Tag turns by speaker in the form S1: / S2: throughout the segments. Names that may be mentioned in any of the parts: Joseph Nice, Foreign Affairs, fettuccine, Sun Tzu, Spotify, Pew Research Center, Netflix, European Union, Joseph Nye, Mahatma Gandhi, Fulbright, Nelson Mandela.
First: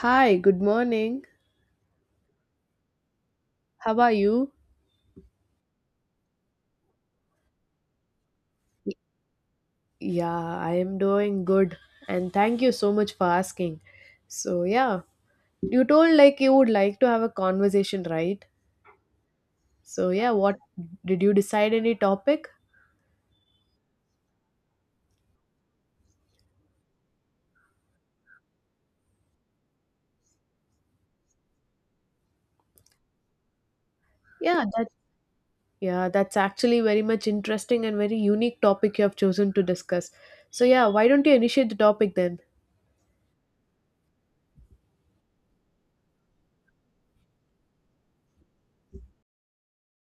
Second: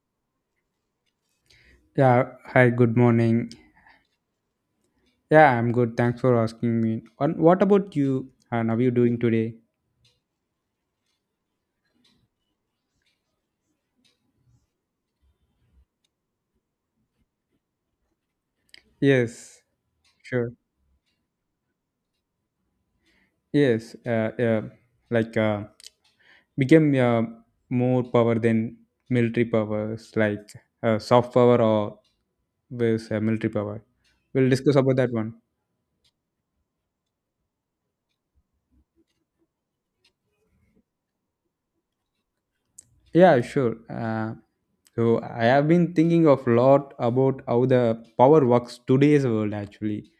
S1: Hi, good morning.
S2: Yeah, hi, good morning.
S1: How are you?
S2: Yeah, I'm good. Thanks for asking me. And what about you? And how are you doing today?
S1: Yeah, I am doing good and thank you so much for asking. So, yeah, you told like you would like to have a conversation, right?
S2: Yes,
S1: So, yeah,
S2: sure.
S1: what did you decide any topic?
S2: Yes, uh, yeah, like uh, became more power than military powers, like soft power or with military power. We'll
S1: Yeah,
S2: discuss
S1: that
S2: about that one.
S1: yeah, that's actually very much interesting and very unique topic you have chosen to discuss. So, yeah, why don't you initiate the topic then?
S2: Yeah, sure. So I have been thinking of lot about how the power works today's world actually,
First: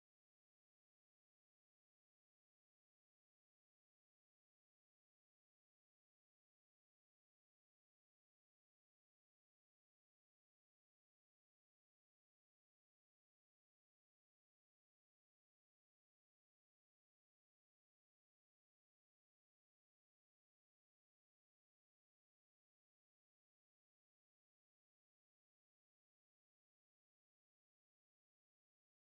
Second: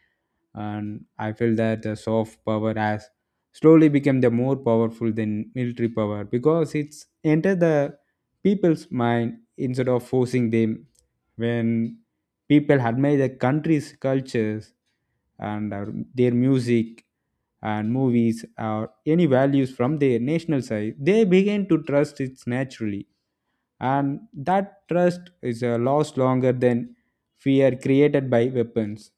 S2: and I feel that the soft power has slowly become the more powerful than military power because it's entered the people's mind instead of forcing them. When people admire the country's cultures and our, their music and movies or any values from their national side, they begin to trust it naturally and that trust is lost longer than fear created by weapons.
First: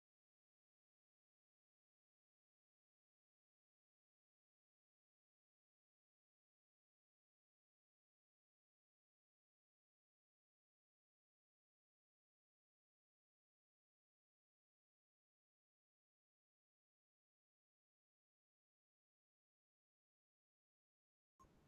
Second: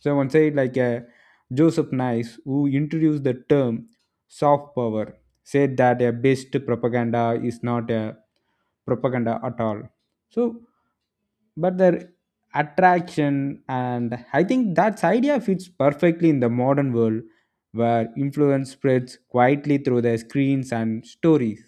S2: So one said Joseph Nice, who introduced the term soft power, said that a best propaganda is not a propaganda at all. So, but the attraction and I think that idea fits perfectly in the modern world where influence spreads quietly through the screens and stories.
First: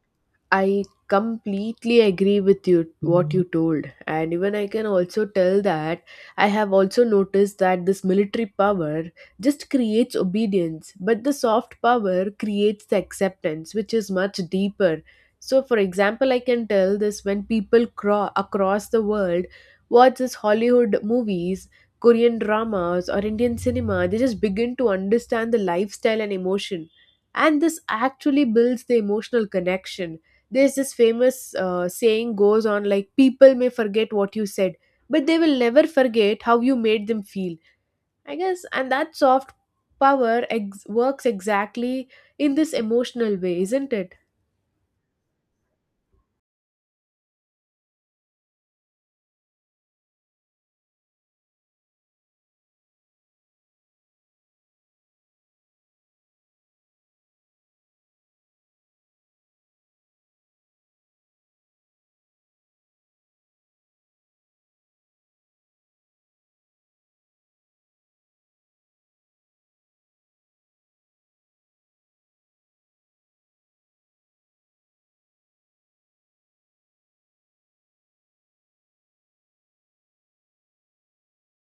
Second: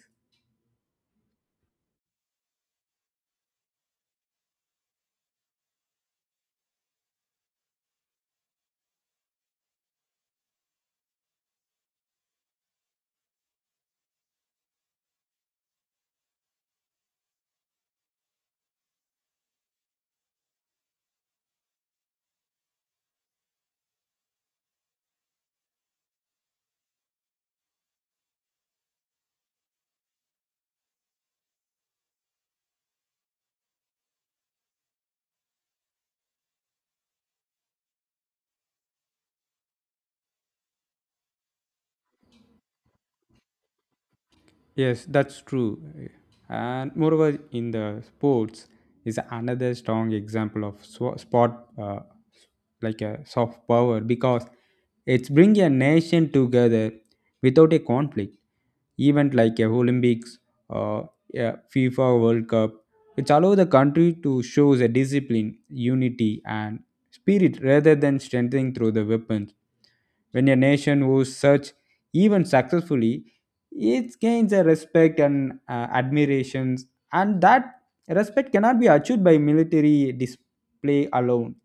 S1: I completely agree with you what you told and even I can also tell that I have also noticed that this military power just creates obedience but the soft power creates the acceptance which is much deeper. So for example I can tell this when people across the world watch this Hollywood movies, Korean dramas or Indian cinema. They just begin to understand the lifestyle and emotion and this actually builds the emotional connection. There's this famous saying goes on like, people may forget what you said, but they will never forget how you made them feel. I guess, and that soft power works exactly in this emotional way, isn't it?
S2: Yes, that's true. And moreover, in the sports is another strong example of sport, like a soft power, because it's bring a nation together without a conflict. Event like a Olympics, uh, a FIFA World Cup, which allow the country to show the discipline, unity, and spirit rather than strengthening through the weapons. When a nation who such even successfully it gains a respect and admirations, and that respect cannot be achieved by military display alone.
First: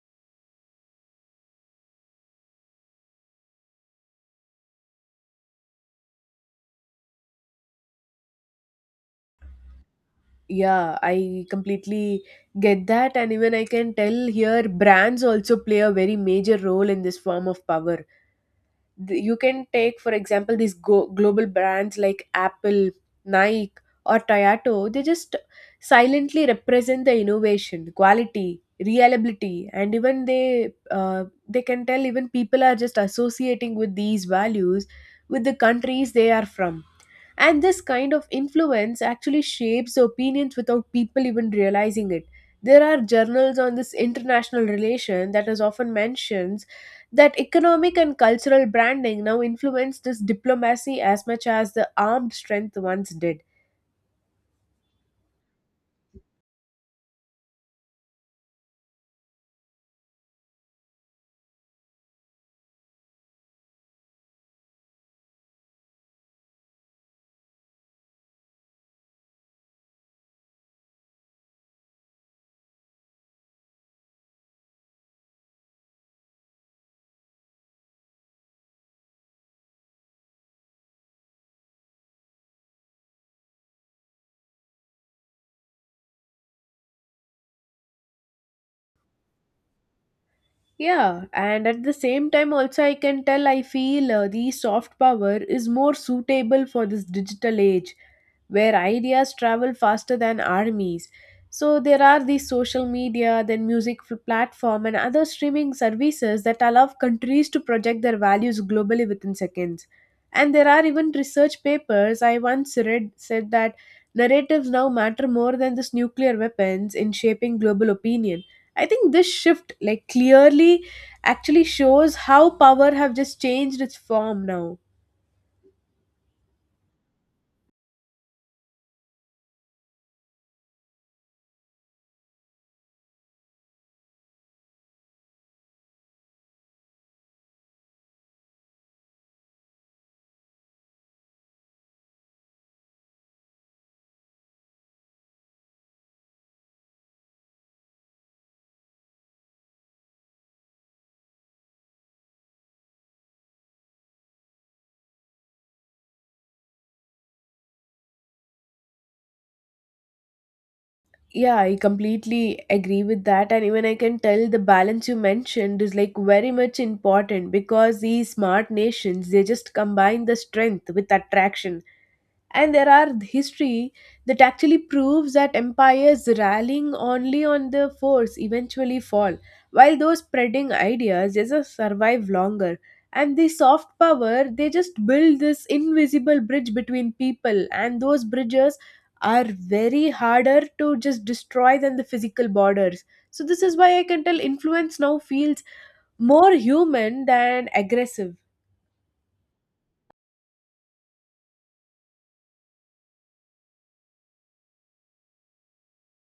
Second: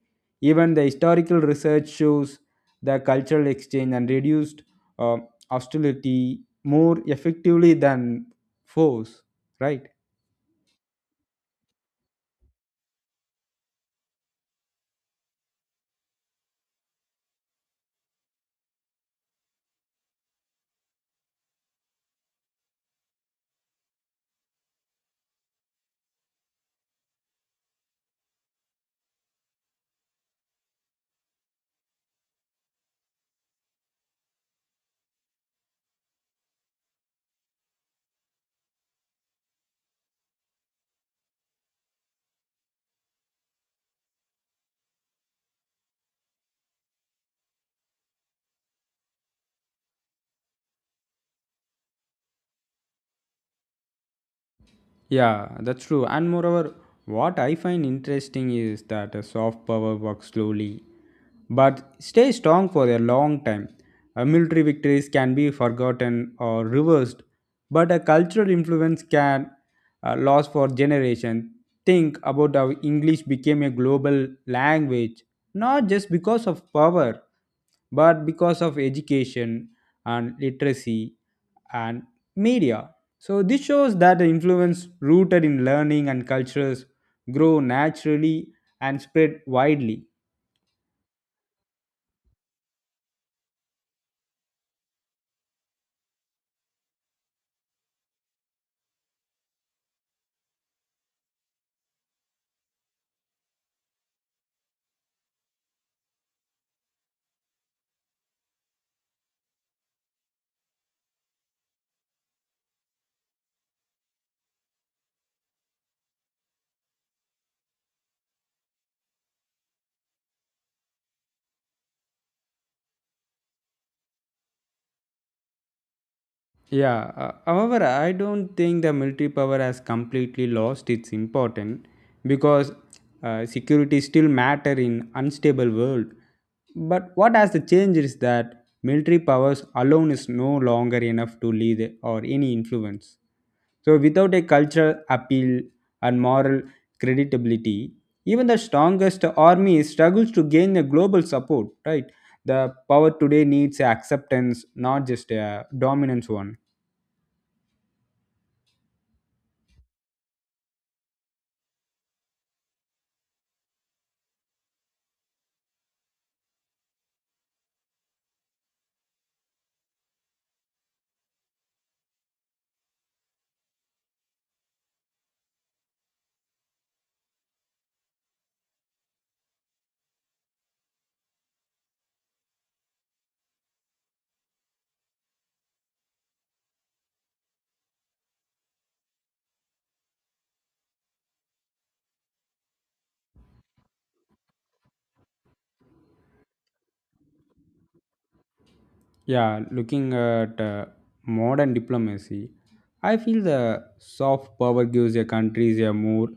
S2: Even the historical research shows the cultural exchange and reduced uh, hostility more effectively than force, right?
S1: Yeah, I completely get that, and even I can tell here brands also play a very major role in this form of power. You can take for example these global brands like Apple, Nike or Toyota. They just silently represent the innovation, quality, reliability and even they they can tell even people are just associating with these values with the countries they are from, and this kind of influence actually shapes opinions without people even realizing it. There are journals on this international relation that is often mentions that economic and cultural branding now influence this diplomacy as much as the armed strength once did.
S2: Yeah, that's true. And moreover, what I find interesting is that a soft power works slowly but stay strong for a long time. Military victories can be forgotten or reversed, but a cultural influence can last for generations. Think about how English became a global language, not just because of power, but because of education and literacy and media. So this shows that the influence rooted in learning and cultures grow naturally and spread widely.
S1: Yeah, and at the same time, also, I can tell I feel the soft power is more suitable for this digital age where ideas travel faster than armies. So, there are these social media, then music platform, and other streaming services that allow countries to project their values globally within seconds. And there are even research papers I once read said that narratives now matter more than this nuclear weapons in shaping global opinion. I think this shift, like clearly, actually shows how power have just changed its form now.
S2: Yeah, however, I don't think the military power has completely lost its importance because security still matter in unstable world. But what has the change is that military powers alone is no longer enough to lead or any influence. So without a cultural appeal and moral credibility, even the strongest army struggles to gain a global support, right? The power today needs acceptance, not just a dominance one.
S1: Yeah, I completely agree with that. And even I can tell the balance you mentioned is like very much important, because these smart nations they just combine the strength with attraction, and there are history that actually proves that empires rallying only on the force eventually fall, while those spreading ideas just survive longer. And the soft power they just build this invisible bridge between people, and those bridges are very harder to just destroy than the physical borders. So this is why I can tell influence now feels more human than aggressive.
S2: Yeah, looking at modern diplomacy, I feel the soft power gives a countries a more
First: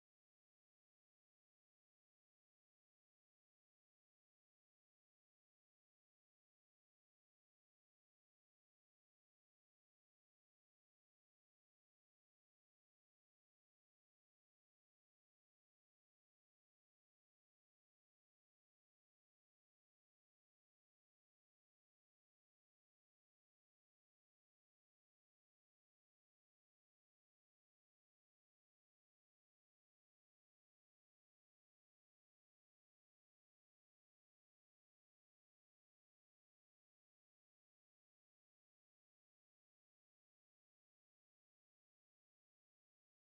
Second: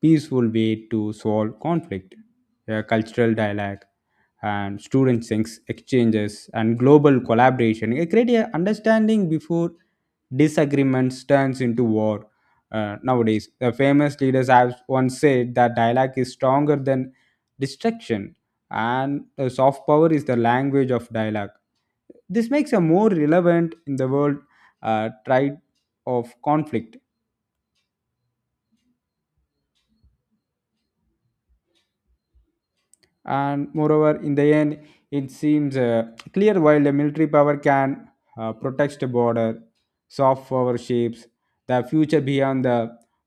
S2: peaceful way to solve conflict, a cultural dialogue, and students' exchanges and global collaboration. It create a understanding before disagreements turns into war. Nowadays, the famous leaders have once said that dialogue is stronger than destruction and the soft power is the language of dialogue. This makes a more relevant in the world tide of conflict. And moreover in the end it seems clear, while the military power can protect the border, soft power shapes the future beyond the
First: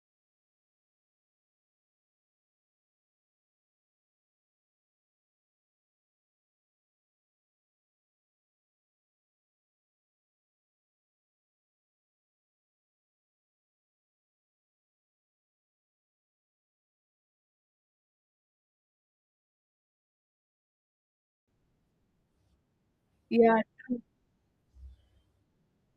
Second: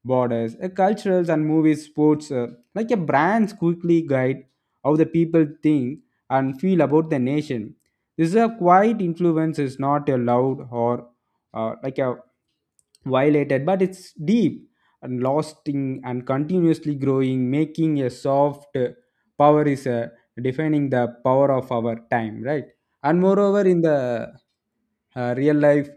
S2: borders. Culturals and movies, sports, like a brands quickly guide how the people think and feel about the nation. This is a quiet influence, is not a loud or like a violated, but it's deep and lasting and continuously growing, making a soft power is defining the power of our time, right? And moreover
S1: Yeah,
S2: in the real life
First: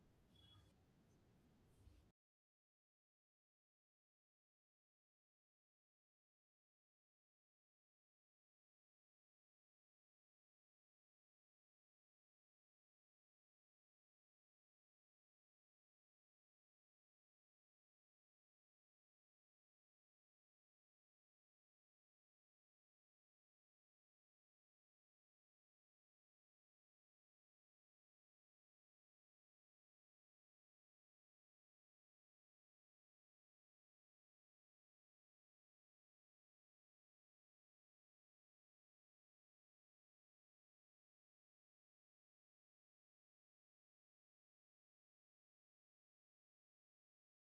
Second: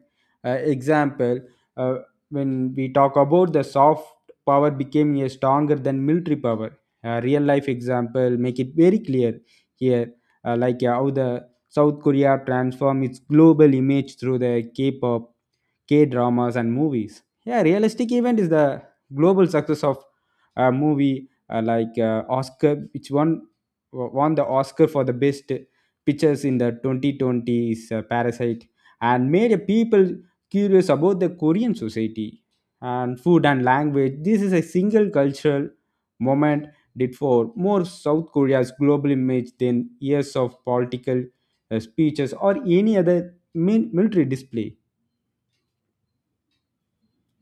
S2: example, uh, when we talk about the soft power became a stronger than military power, real life example make it very clear here. How the South Korea transform its global image through the K-pop, K-dramas and movies. Yeah, realistic event is the global success of a movie, Oscar, which one won the Oscar for the best pictures in the 2020 is Parasite, and made a people curious about the Korean society and food and language. This is a single cultural moment did for more South Korea's global image than years of political speeches or any other military display.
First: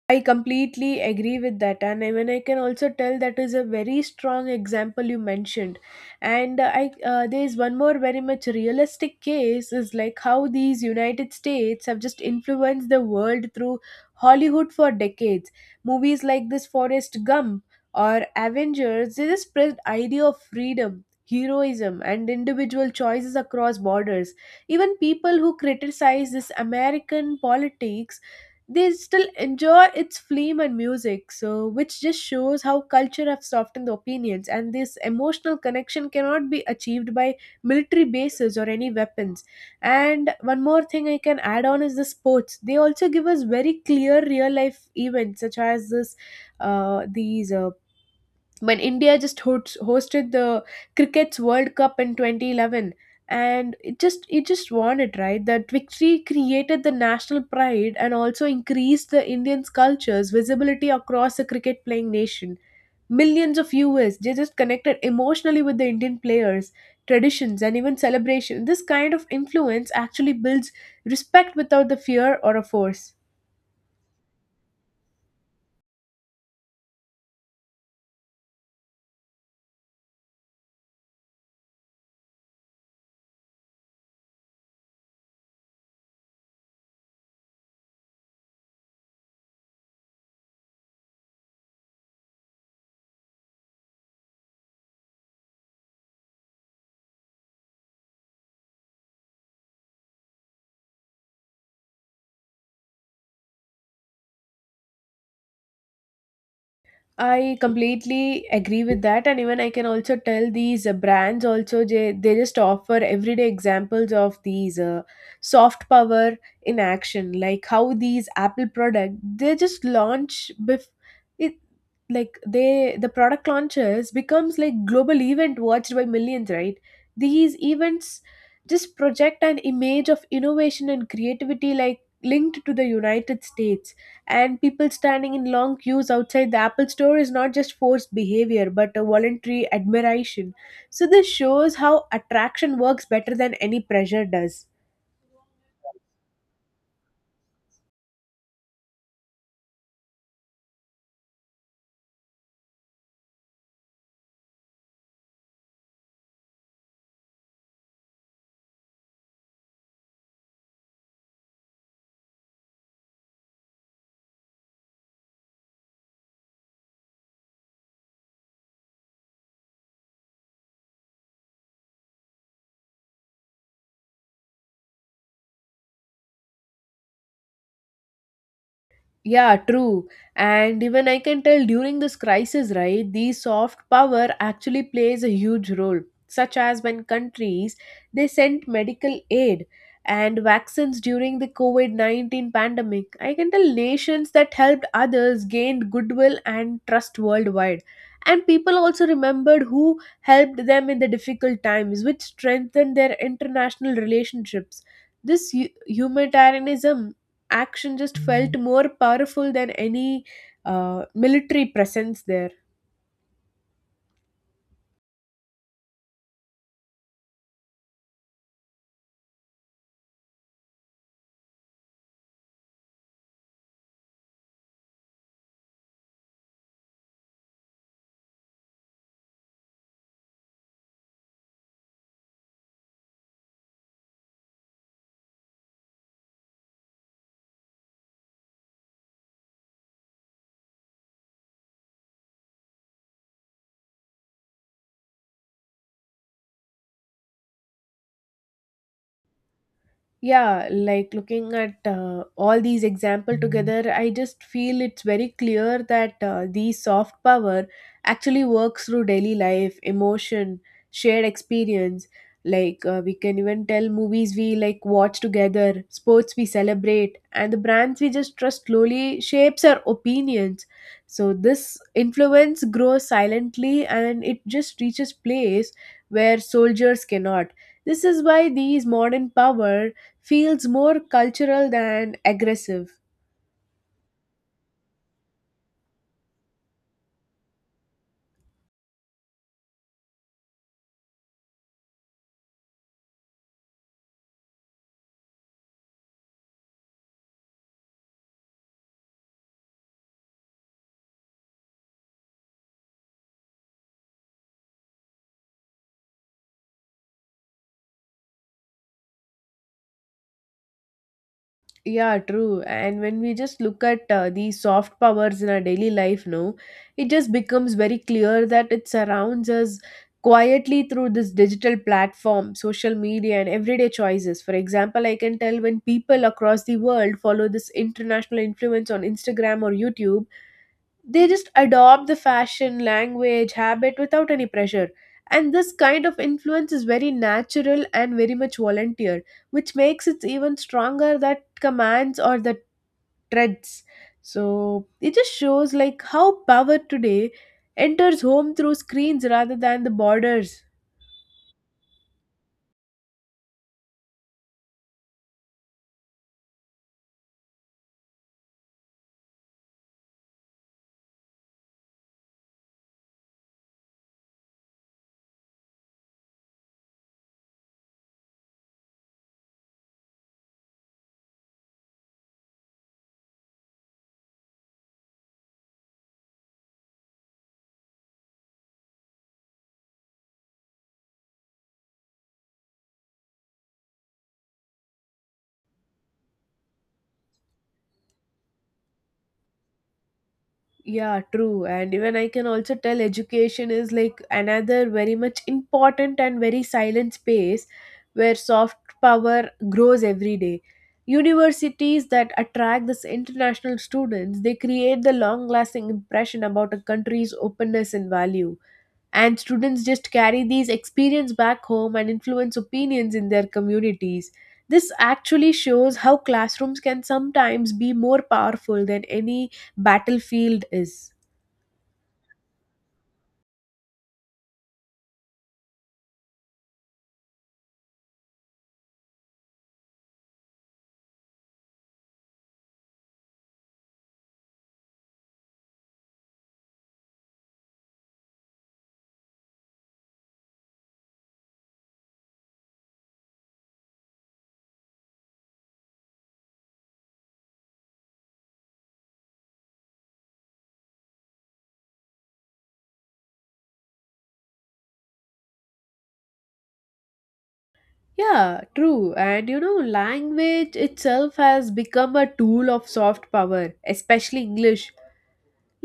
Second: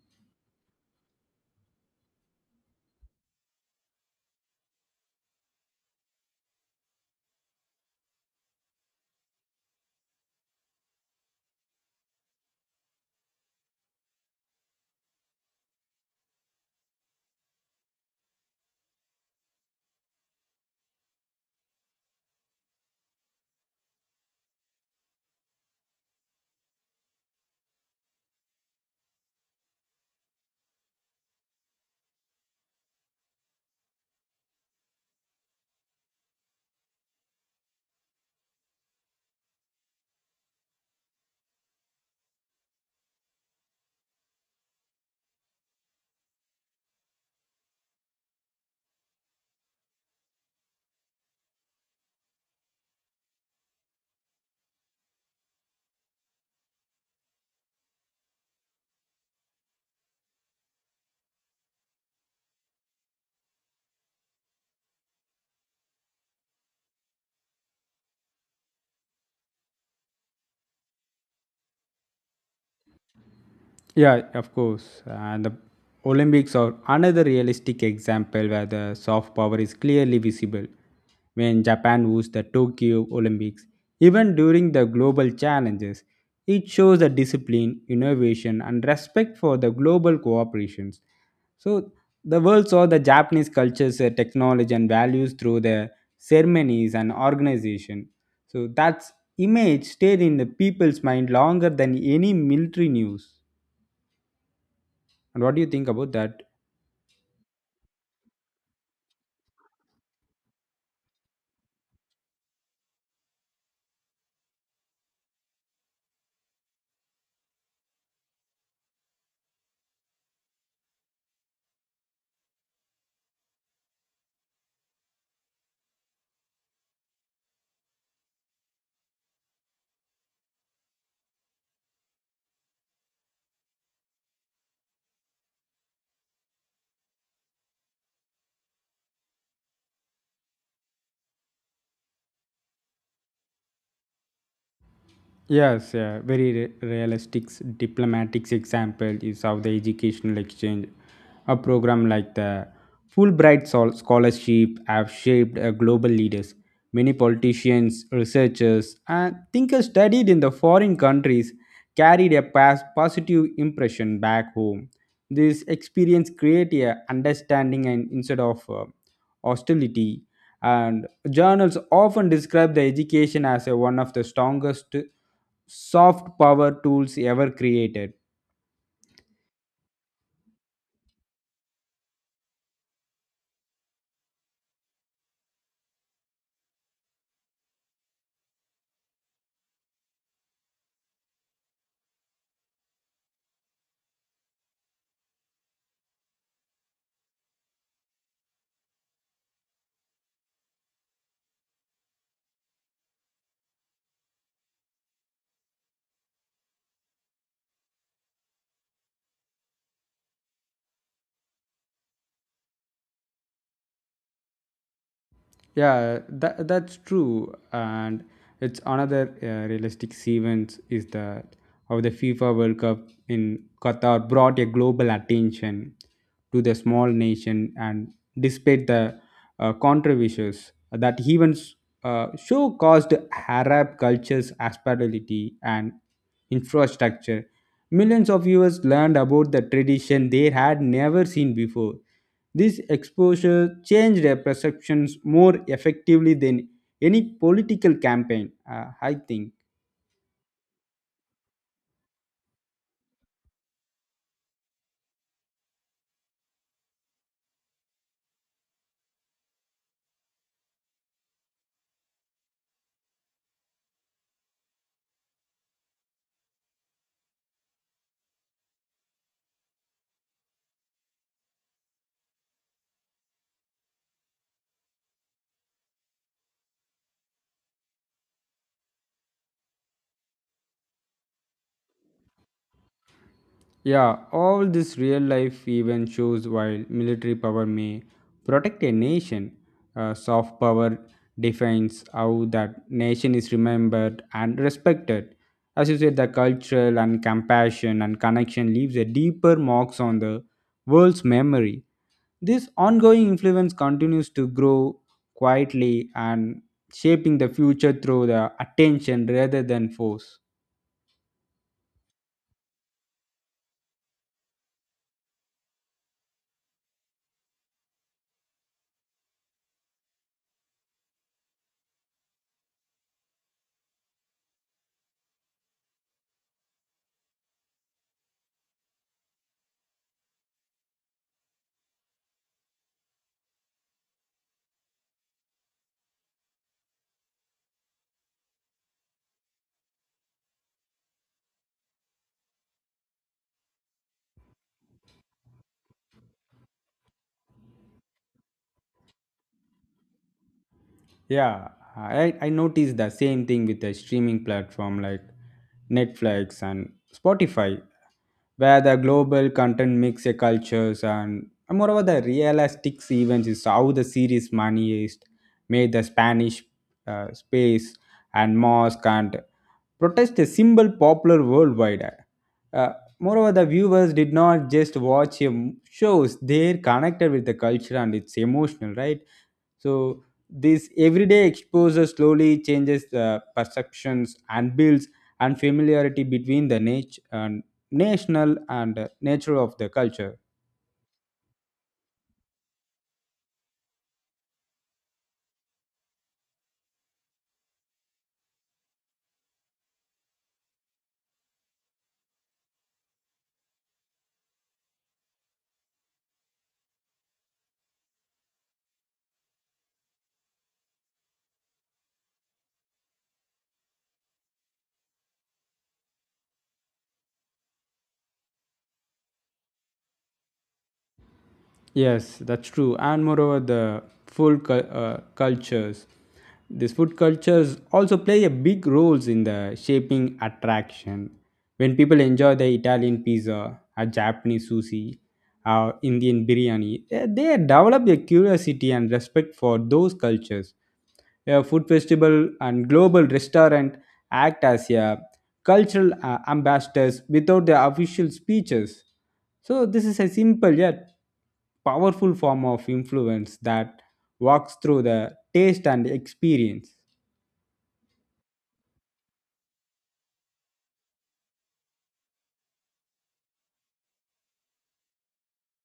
S1: I completely agree with that, and I mean I can also tell that is a very strong example you mentioned, and I there is one more very much realistic case is like how these United States have just influenced the world through Hollywood for decades. Movies like this Forrest Gump or Avengers, they just spread idea of freedom, heroism, and individual choices across borders. Even people who criticize this American politics, they still enjoy its film and music, so which just shows how culture have softened the opinions, and this emotional connection cannot be achieved by military bases or any weapons. And one more thing I can add on is the sports, they also give us very clear real life events such as this these when India just hosted the cricket's World Cup in 2011 and it just won it, right? That victory created the national pride and also increased the Indians culture's visibility across the cricket playing nation. Millions of viewers, they just connected emotionally with the Indian players, traditions and even celebration. This kind of influence actually builds respect without the fear or a force.
S2: Yeah, of course. And the Olympics are another realistic example where the soft power is clearly visible. When Japan hosts the Tokyo Olympics, even during the global challenges, it shows the discipline, innovation, and respect for the global cooperations. So the world saw the Japanese culture's technology and values through their ceremonies and organization. So that image stayed in the people's mind longer than any military news. And what do you think about that?
S1: I completely agree with that, and even I can also tell these brands also, they just offer everyday examples of these soft power in action, like how these Apple product they just launch bef- it like they the product launches becomes like global event watched by millions, right? These events just project an image of innovation and creativity, like linked to the United States, and people standing in long queues outside the Apple store is not just forced behavior but a voluntary admiration. So, this shows how attraction works better than any pressure does.
S2: Yes, yeah, very realistic diplomatics example is of the educational exchange. A program like the Fulbright Scholarship have shaped global leaders. Many politicians, researchers, and thinkers studied in the foreign countries carried a past positive impression back home. This experience created a understanding and instead of hostility. And journals often describe the education as a, one of the strongest soft power tools ever created.
S1: Yeah, true. And even I can tell during this crisis, right, the soft power actually plays a huge role, such as when countries they sent medical aid and vaccines during the COVID-19 pandemic. I can tell nations that helped others gained goodwill and trust worldwide. And people also remembered who helped them in the difficult times, which strengthened their international relationships. This humanitarianism action just felt more powerful than any military presence there.
S2: That's true. And it's another realistic event is that how the FIFA World Cup in Qatar brought a global attention to the small nation, and despite the controversies, that events show caused Arab cultures hospitality and infrastructure. Millions of viewers learned about the tradition they had never seen before. This exposure changed their perceptions more effectively than any political campaign, I think.
S1: Yeah, like looking at all these example together, I just feel it's very clear that these soft power actually works through daily life, emotion, shared experience. Like we can even tell movies we like watch together, sports we celebrate, and the brands we just trust slowly shapes our opinions. So this influence grows silently, and it just reaches place where soldiers cannot. This is why these modern power feels more cultural than aggressive.
S2: Yeah, all this real life even shows while military power may protect a nation, soft power defines how that nation is remembered and respected. As you said, the cultural and compassion and connection leaves a deeper marks on the world's memory. This ongoing influence continues to grow quietly and shaping the future through the attention rather than force.
S1: Yeah, true. And when we just look at these soft powers in our daily life, no, it just becomes very clear that it surrounds us quietly through this digital platform, social media, and everyday choices. For example, I can tell when people across the world follow this international influence on Instagram or YouTube, they just adopt the fashion language habit without any pressure, and this kind of influence is very natural and very much volunteer, which makes it even stronger that commands or the threads. So it just shows like how power today enters home through screens rather than the borders.
S2: Yeah, I noticed the same thing with the streaming platform like Netflix and Spotify, where the global content mix a cultures, and moreover the realistic events is how the series money is made the Spanish space and mosque and protest a symbol popular worldwide. Uh, Moreover, the viewers did not just watch shows, they connected with the culture and it's emotional, right? So, this everyday exposure slowly changes the perceptions and builds and familiarity between the and national and nature of the culture.
S1: Yeah, true. And even I can also tell education is like another very much important and very silent space where soft power grows every day. Universities that attract this international students, they create the long lasting impression about a country's openness and value, and students just carry these experience back home and influence opinions in their communities. This actually shows how classrooms can sometimes be more powerful than any battlefield is.
S2: Yes, that's true. And moreover, the cultures, these food cultures also play a big roles in the shaping attraction. When people enjoy the Italian pizza, a Japanese sushi, or Indian biryani, eh, they develop a curiosity and respect for those cultures. A food festival and global restaurant act as a cultural ambassadors without their official speeches. So this is a simple yet powerful form of influence that walks through the taste and experience.
S1: Yeah, true. And you know, language itself has become a tool of soft power, especially English.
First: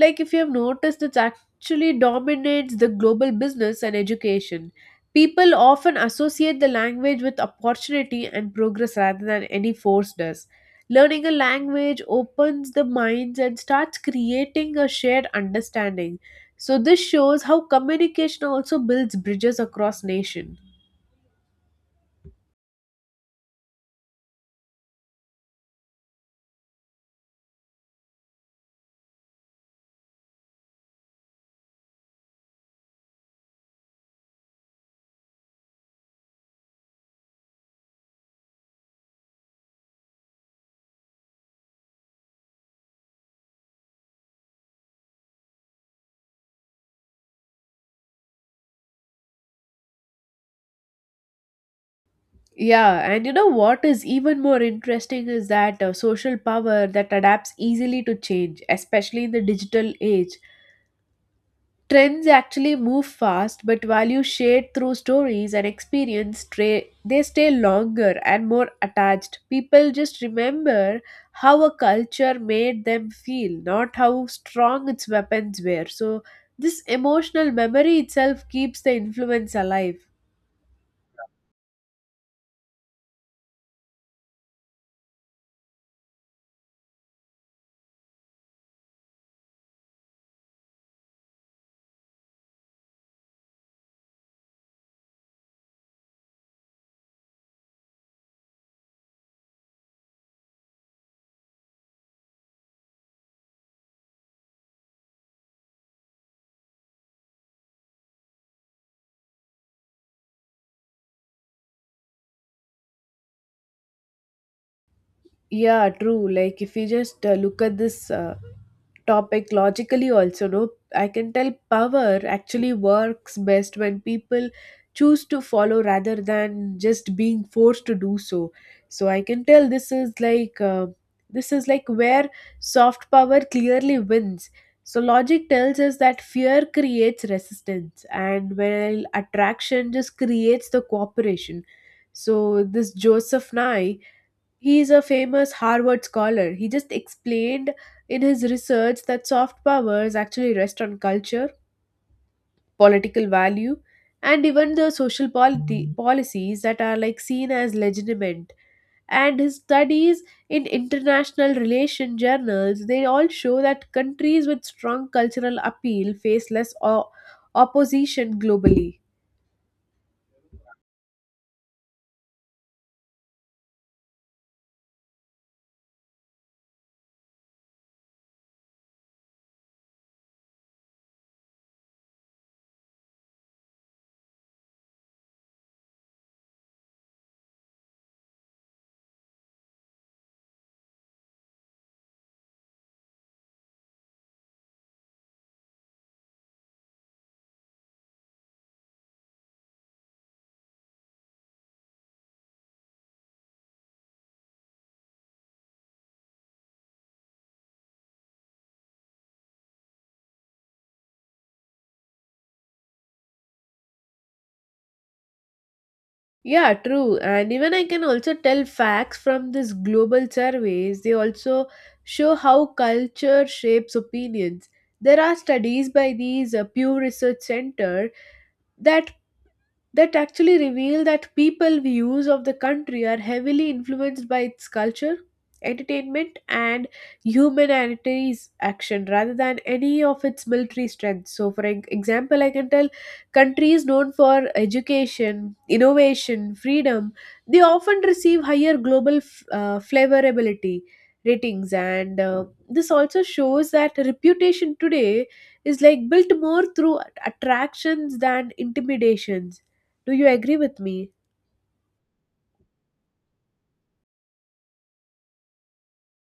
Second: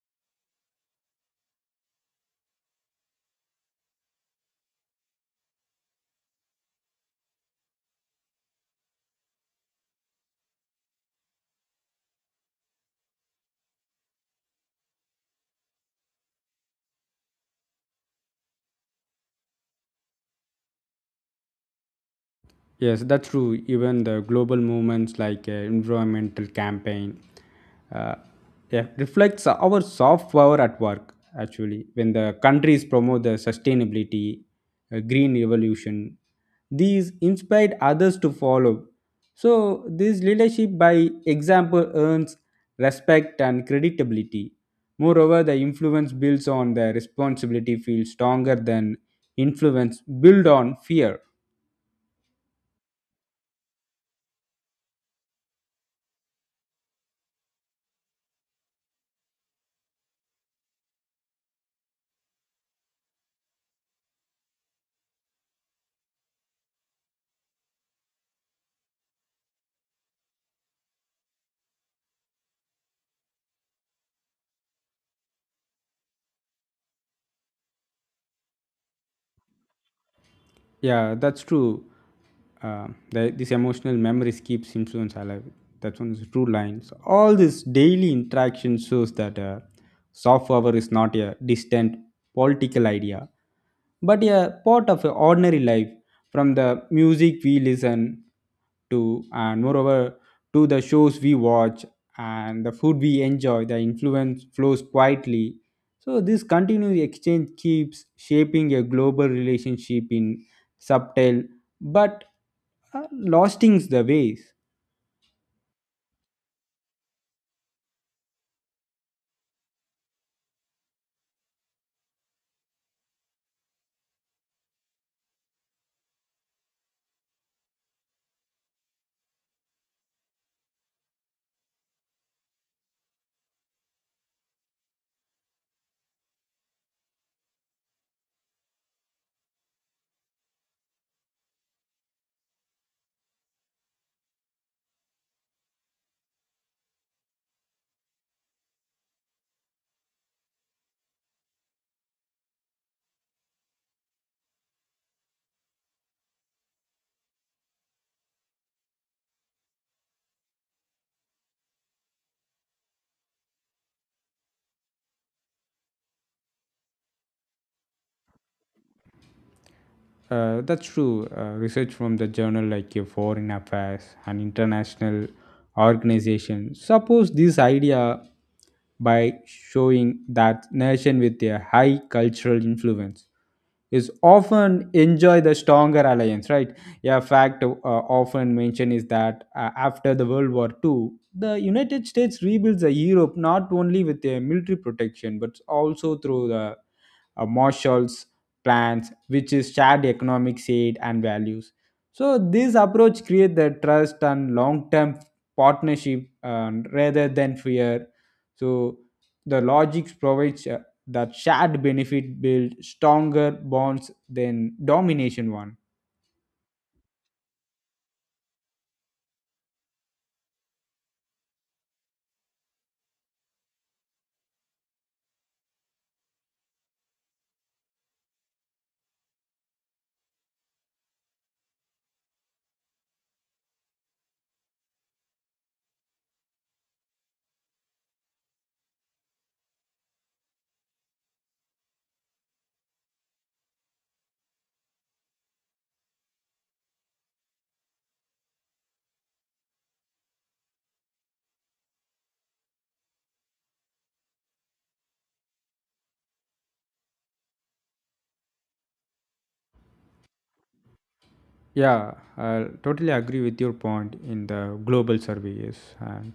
S1: Like if you have noticed, it actually dominates the global business and education. People often associate the language with opportunity and progress rather than any force does. Learning a language opens the minds and starts creating a shared understanding. So this shows how communication also builds bridges across nation.
S2: Yes, that's true. Even the global movements like environmental campaign, uh, yeah, reflects our soft power at work. Actually, when the countries promote the sustainability, green revolution, these inspired others to follow. So this leadership by example earns respect and credibility. Moreover, the influence builds on the responsibility feels stronger than influence built on fear.
S1: Yeah, and you know what is even more interesting is that social power that adapts easily to change, especially in the digital age. Trends actually move fast, but values shared through stories and experience, they stay longer and more attached. People just remember how a culture made them feel, not how strong its weapons were. So, this emotional memory itself keeps the influence alive.
S2: Yeah, that's true. This emotional memories keeps influence alive. That one is true line. So all this daily interaction shows that soft power is not a distant political idea, but a part of a ordinary life. From the music we listen to, and moreover to the shows we watch and the food we enjoy, the influence flows quietly. So this continuous exchange keeps shaping a global relationship in subtle but lostings the ways.
S1: Yeah, true. Like, if you just look at this. Topic logically also, no, I can tell power actually works best when people choose to follow rather than just being forced to do so. So I can tell this is like where soft power clearly wins. So logic tells us that fear creates resistance and while attraction just creates the cooperation. So this Joseph Nye, he is a famous Harvard scholar. He just explained in his research that soft powers actually rest on culture, political value, and even the social policies that are like seen as legitimate. And his studies in international relation journals, they all show that countries with strong cultural appeal face less opposition globally.
S2: That's true. Research from the journal like your Foreign Affairs and international organization suppose this idea by showing that nation with a high cultural influence is often enjoy the stronger alliance, right? Yeah, fact often mentioned is that after the World War Two, the United States rebuilds the Europe not only with their military protection but also through the marshals plans, which is shared economic aid and values. So this approach creates the trust and long term partnership, rather than fear. So the logic provides that shared benefit build stronger bonds than domination one.
S1: Yeah, true. And even I can also tell facts from these global surveys. They also show how culture shapes opinions. There are studies by these Pew Research Center that that actually reveal that people views of the country are heavily influenced by its culture, entertainment and humanitarian action rather than any of its military strength. So for example I can tell countries known for education, innovation, freedom, they often receive higher global flavorability ratings, and this also shows that reputation today is like built more through attractions than intimidations. Do you agree with me?
S2: Yeah, I totally agree with your point in the global surveys. And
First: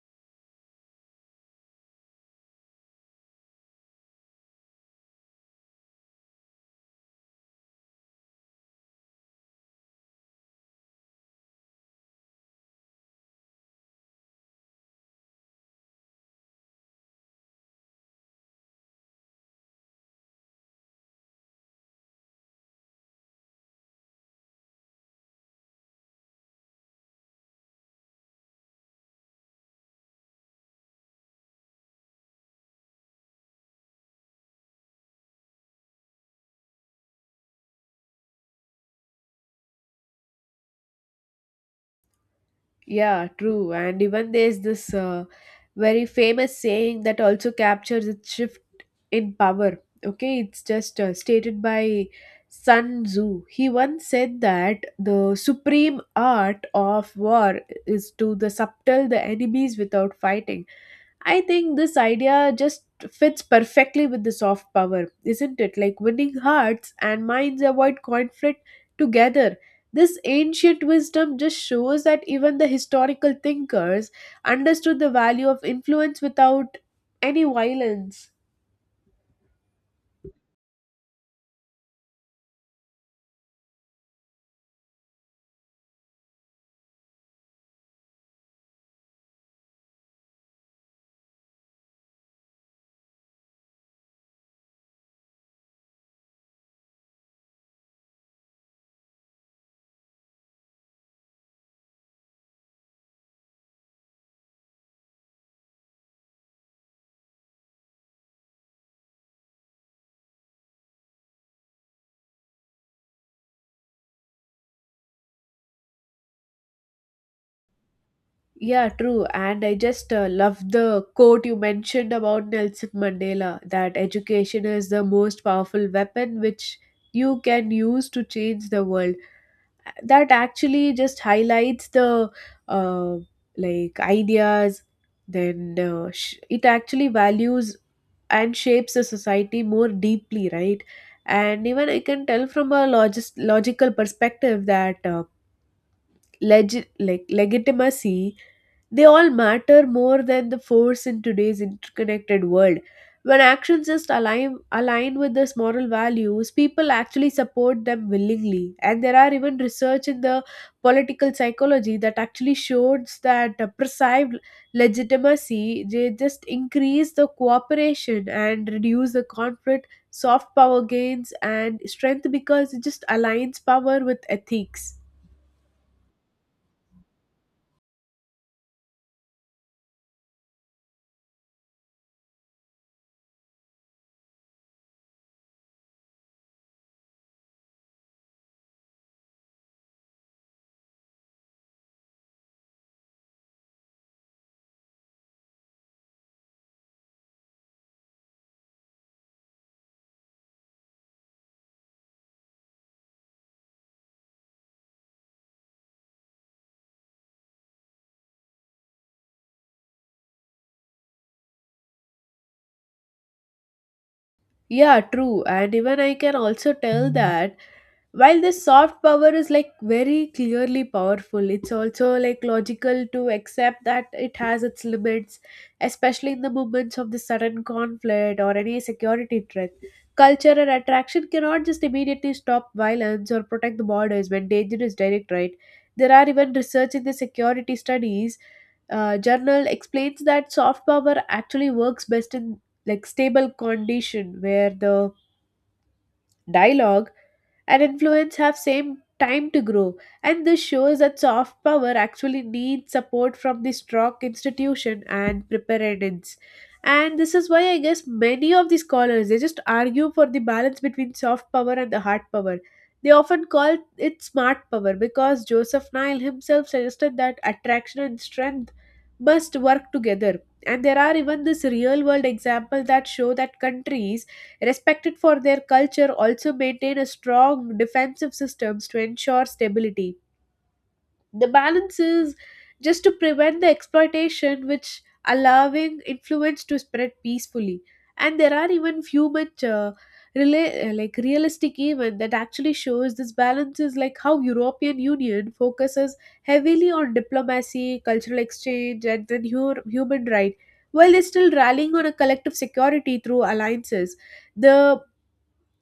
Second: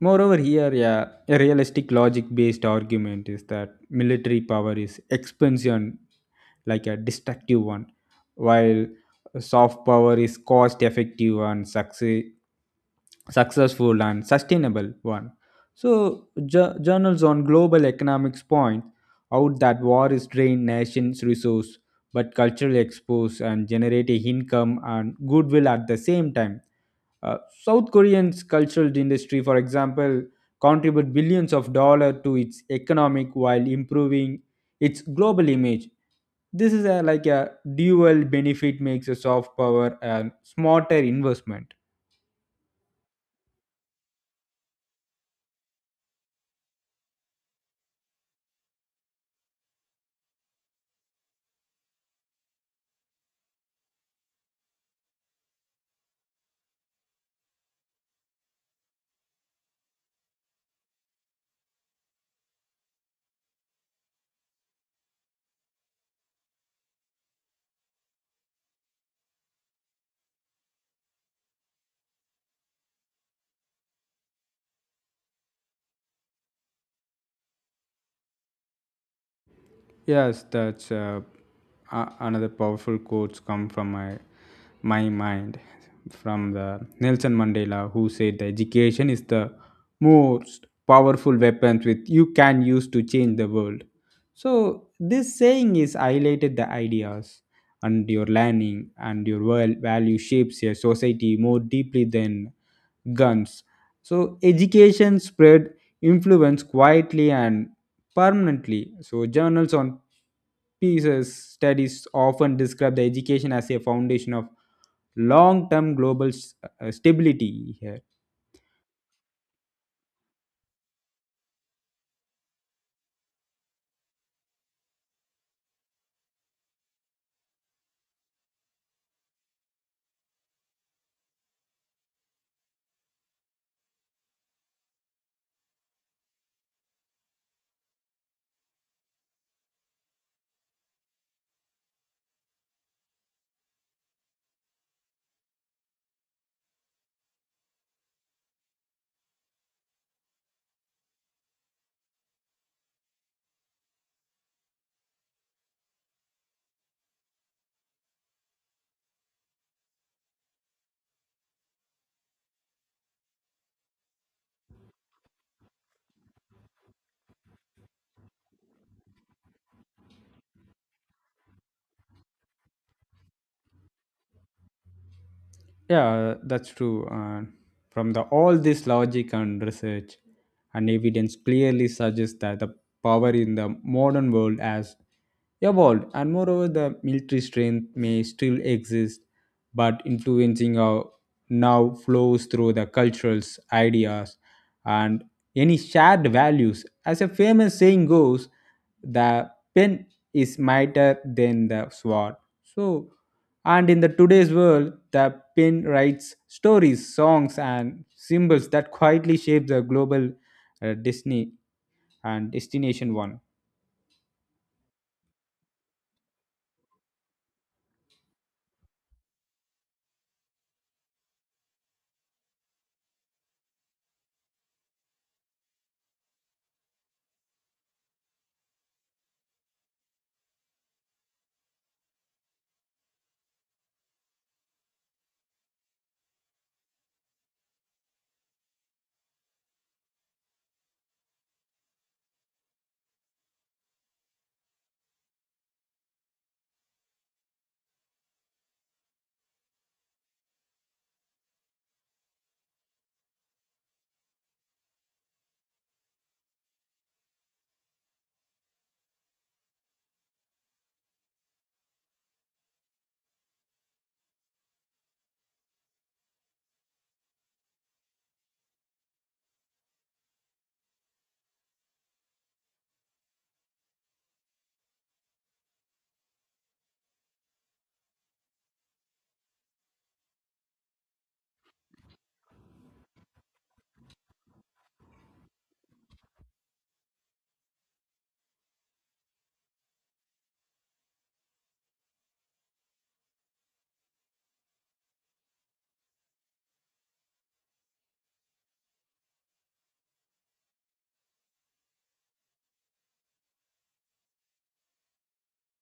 S2: moreover, here, yeah, a realistic logic based argument is that military power is expansion, like a destructive one, while soft power is cost effective and successful and sustainable one. So, journals on global economics point out that war is drained nations' resource but cultural expose and generate a income and goodwill at the same time. Uh, South Korean's cultural industry, for example, contribute billions of dollars to its economic while improving its global image. This is a, like a dual benefit makes a soft power and smarter investment.
S1: Yeah, true. And even there's this very famous saying that also captures its shift in power. Okay, it's just stated by Sun Tzu. He once said that the supreme art of war is to the subtle the enemies without fighting. I think this idea just fits perfectly with the soft power, isn't it? Like winning hearts and minds, avoid conflict together. This ancient wisdom just shows that even the historical thinkers understood the value of influence without any violence.
S2: Yes, that's another powerful quotes come from my mind from the Nelson Mandela who said the education is the most powerful weapon with you can use to change the world. So this saying is highlighted the ideas and your learning and your world value shapes your society more deeply than guns. So education spread influence quietly and permanently. So journals on pieces studies often describe the education as a foundation of long-term global stability here.
S1: Yeah, true. And I just love the quote you mentioned about Nelson Mandela, that education is the most powerful weapon which you can use to change the world. That actually just highlights the uh, like ideas. Then it actually values and shapes the society more deeply, right? And even I can tell from a logical perspective that like legitimacy, they all matter more than the force in today's interconnected world. When actions just align with these moral values, people actually support them willingly. And there are even research in the political psychology that actually shows that perceived legitimacy, they just increase the cooperation and reduce the conflict. Soft power gains and strength because it just aligns power with ethics.
S2: Yeah, that's true. From the all this logic and research and evidence clearly suggests that the power in the modern world has evolved, and moreover, the military strength may still exist, but influencing our now flows through the cultures, ideas, and any shared values. As a famous saying goes, the pen is mightier than the sword. So and in the today's world, the pen writes stories, songs, and symbols that quietly shape the global Disney and destination one.
S1: Yeah, true. And even I can also tell. Mhm. That while this soft power is like very clearly powerful, it's also like logical to accept that it has its limits, especially in the moments of the sudden conflict or any security threat. Culture and attraction cannot just immediately stop violence or protect the borders when danger is direct, right? There are even research in the security studies journal explains that soft power actually works best in like stable condition, where the dialogue and influence have same time to grow. And this shows that soft power actually needs support from the strong institution and preparedness. And this is why I guess many of the scholars, they just argue for the balance between soft power and the hard power. They often call it smart power, because Joseph Nile himself suggested that attraction and strength must work together. And there are even this real world example that show that countries respected for their culture, also maintain a strong defensive systems to ensure stability. The balance is just to prevent the exploitation, which allowing influence to spread peacefully. And there are even few much like realistic even that actually shows this balance is, like, how European Union focuses heavily on diplomacy, cultural exchange, and then human right, while they're still rallying on a collective security through alliances. The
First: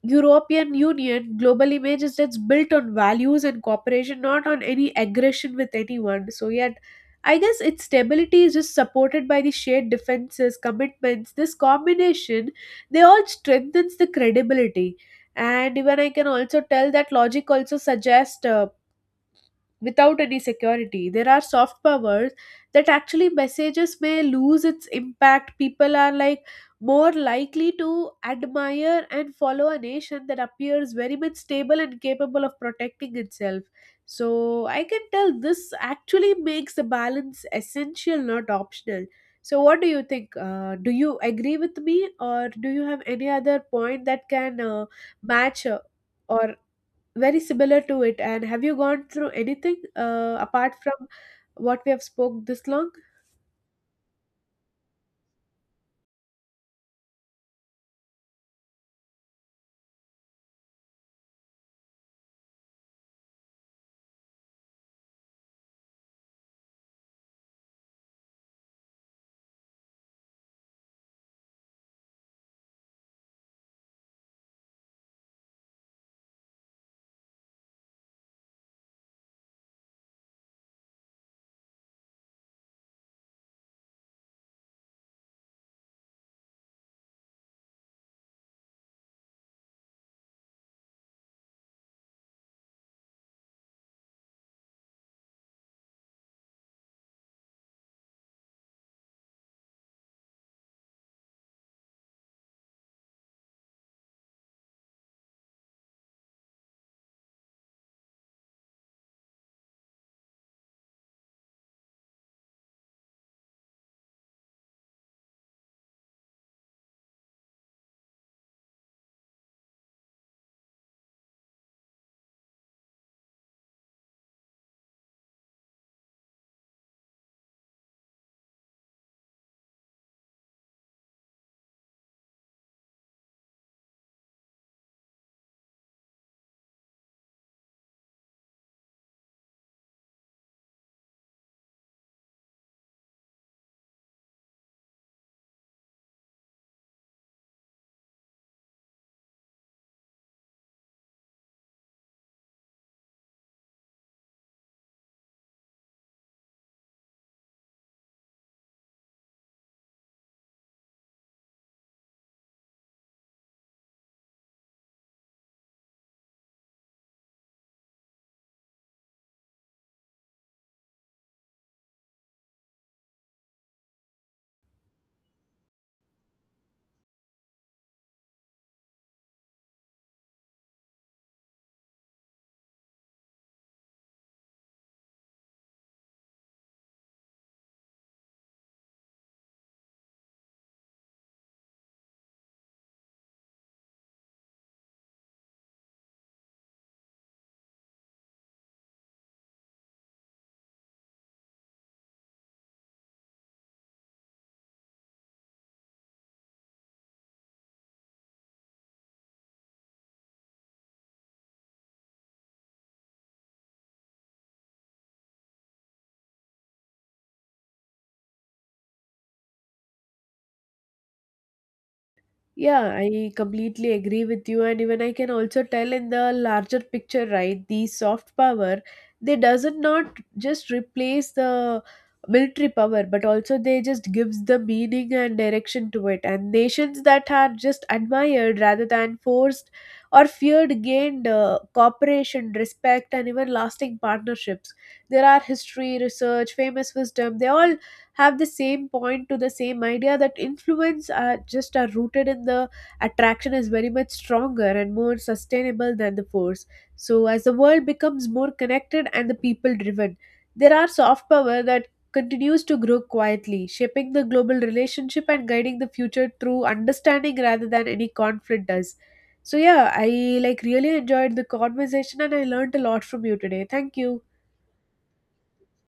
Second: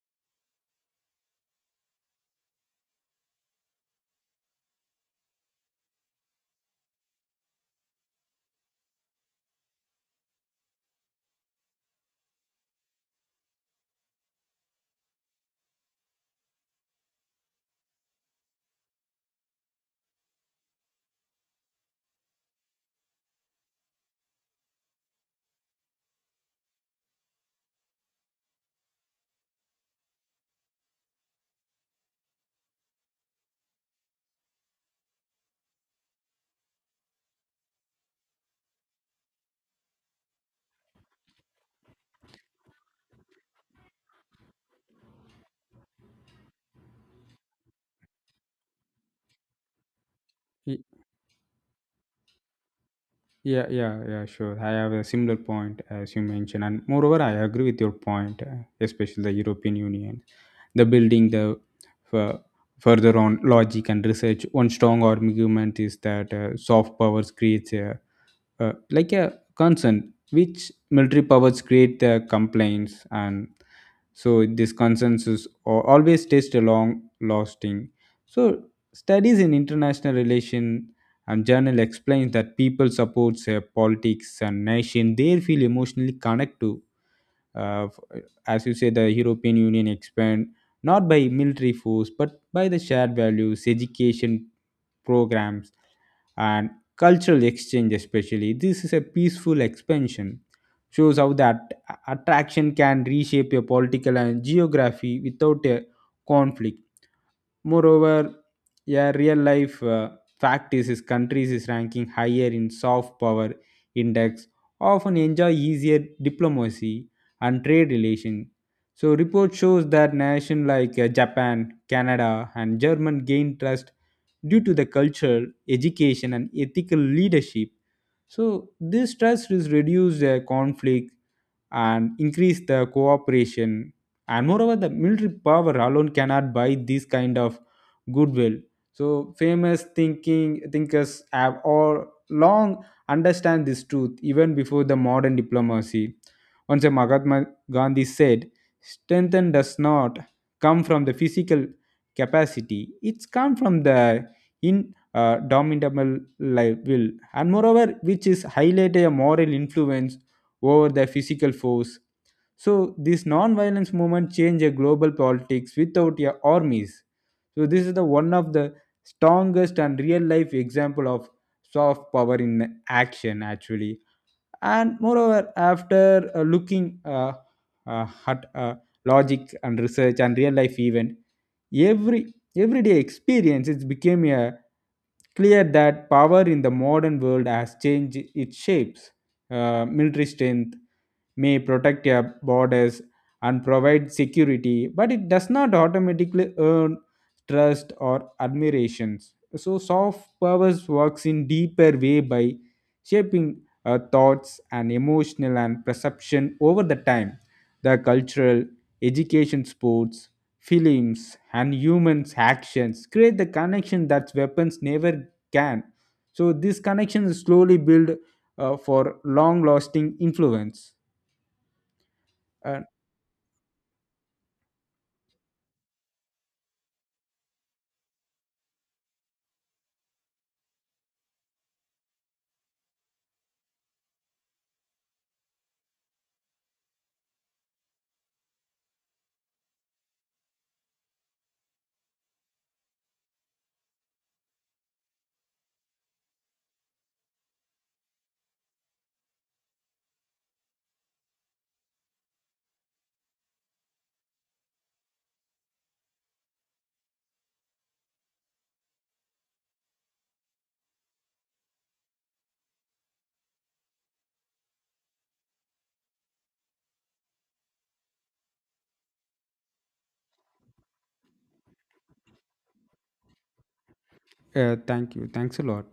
S1: European Union global image is that's built on values and cooperation, not on any aggression with anyone. So yet I guess its stability is just supported by the shared defenses, commitments. This combination, they all strengthens the credibility. And even I can also tell that logic also suggests, without any security, there are soft powers that actually messages may lose its impact. People are like more likely to admire and follow a nation that appears very much stable and capable of protecting itself. So I can tell this actually makes the balance essential, not optional. So what do you think? Do you agree with me, or do you have any other point that can match or very similar to it, and have you gone through anything apart
S2: Y-
S1: from what we have spoke this long?
S2: yeah, sure. I have a similar point as you mentioned, and moreover, I agree with your point, especially the European Union, the building the fu- further on logic and research. One strong argument is that soft powers creates a like a concern which military powers create the complaints and so this consensus always stays long lasting. So studies in international relation and journal explains that people supports a politics and nation they feel emotionally connected to, uh, f- uh, as you say the European Union expand not by military force but by the shared values, education programs, and cultural exchange, especially this is a peaceful expansion shows how that attraction can reshape your political and geography without a conflict. Moreover, a real life fact is his country is ranking higher in soft power index, often enjoy easier diplomacy and trade relation. So report shows that nations like Japan, Canada, and German gain trust due to the culture, education, and ethical leadership. So this trust is reduce the conflict and increase the cooperation, and moreover the military power alone cannot buy this kind of goodwill. So famous thinking thinkers have all long understand this truth even before the modern diplomacy. Once a Mahatma Gandhi said strength does not come from the physical capacity, it's come from the in dominable will, and moreover which is highlighted a moral influence over the physical force. So this non-violence movement changed a global politics without a armies. So this is the one of the strongest and real life example of soft power in action actually. And moreover after looking at logic and research and real life event, everyday experience, it became a clear that power in the modern world has changed its shapes. Military strength may protect your borders and provide security, but it does not automatically earn trust or admirations. So soft powers works in deeper way by shaping thoughts and emotional and perception over the time. The cultural, education, sports, films, and humans' actions create the connection that weapons never can. So this connection is slowly built for long-lasting influence. Uh,
S1: Yeah, I completely agree with you. And even I can also tell, in the larger picture, right? The soft power, they doesn't not just replace the military power, but also they just gives the meaning and direction to it. And nations that are just admired rather than forced or feared gained cooperation, respect, and even lasting partnerships. There are history, research, famous wisdom. They all have the same point to the same idea, that influence are just are rooted in the attraction, is very much stronger and more sustainable than the force. So as the world becomes more connected and the people driven, there are soft power that continues to grow, quietly shaping the global relationship and guiding the future through understanding rather than any conflict does. So yeah, I like really enjoyed the conversation, and I learned a lot from you today. Thank you.
S2: Thank you. Thanks a lot.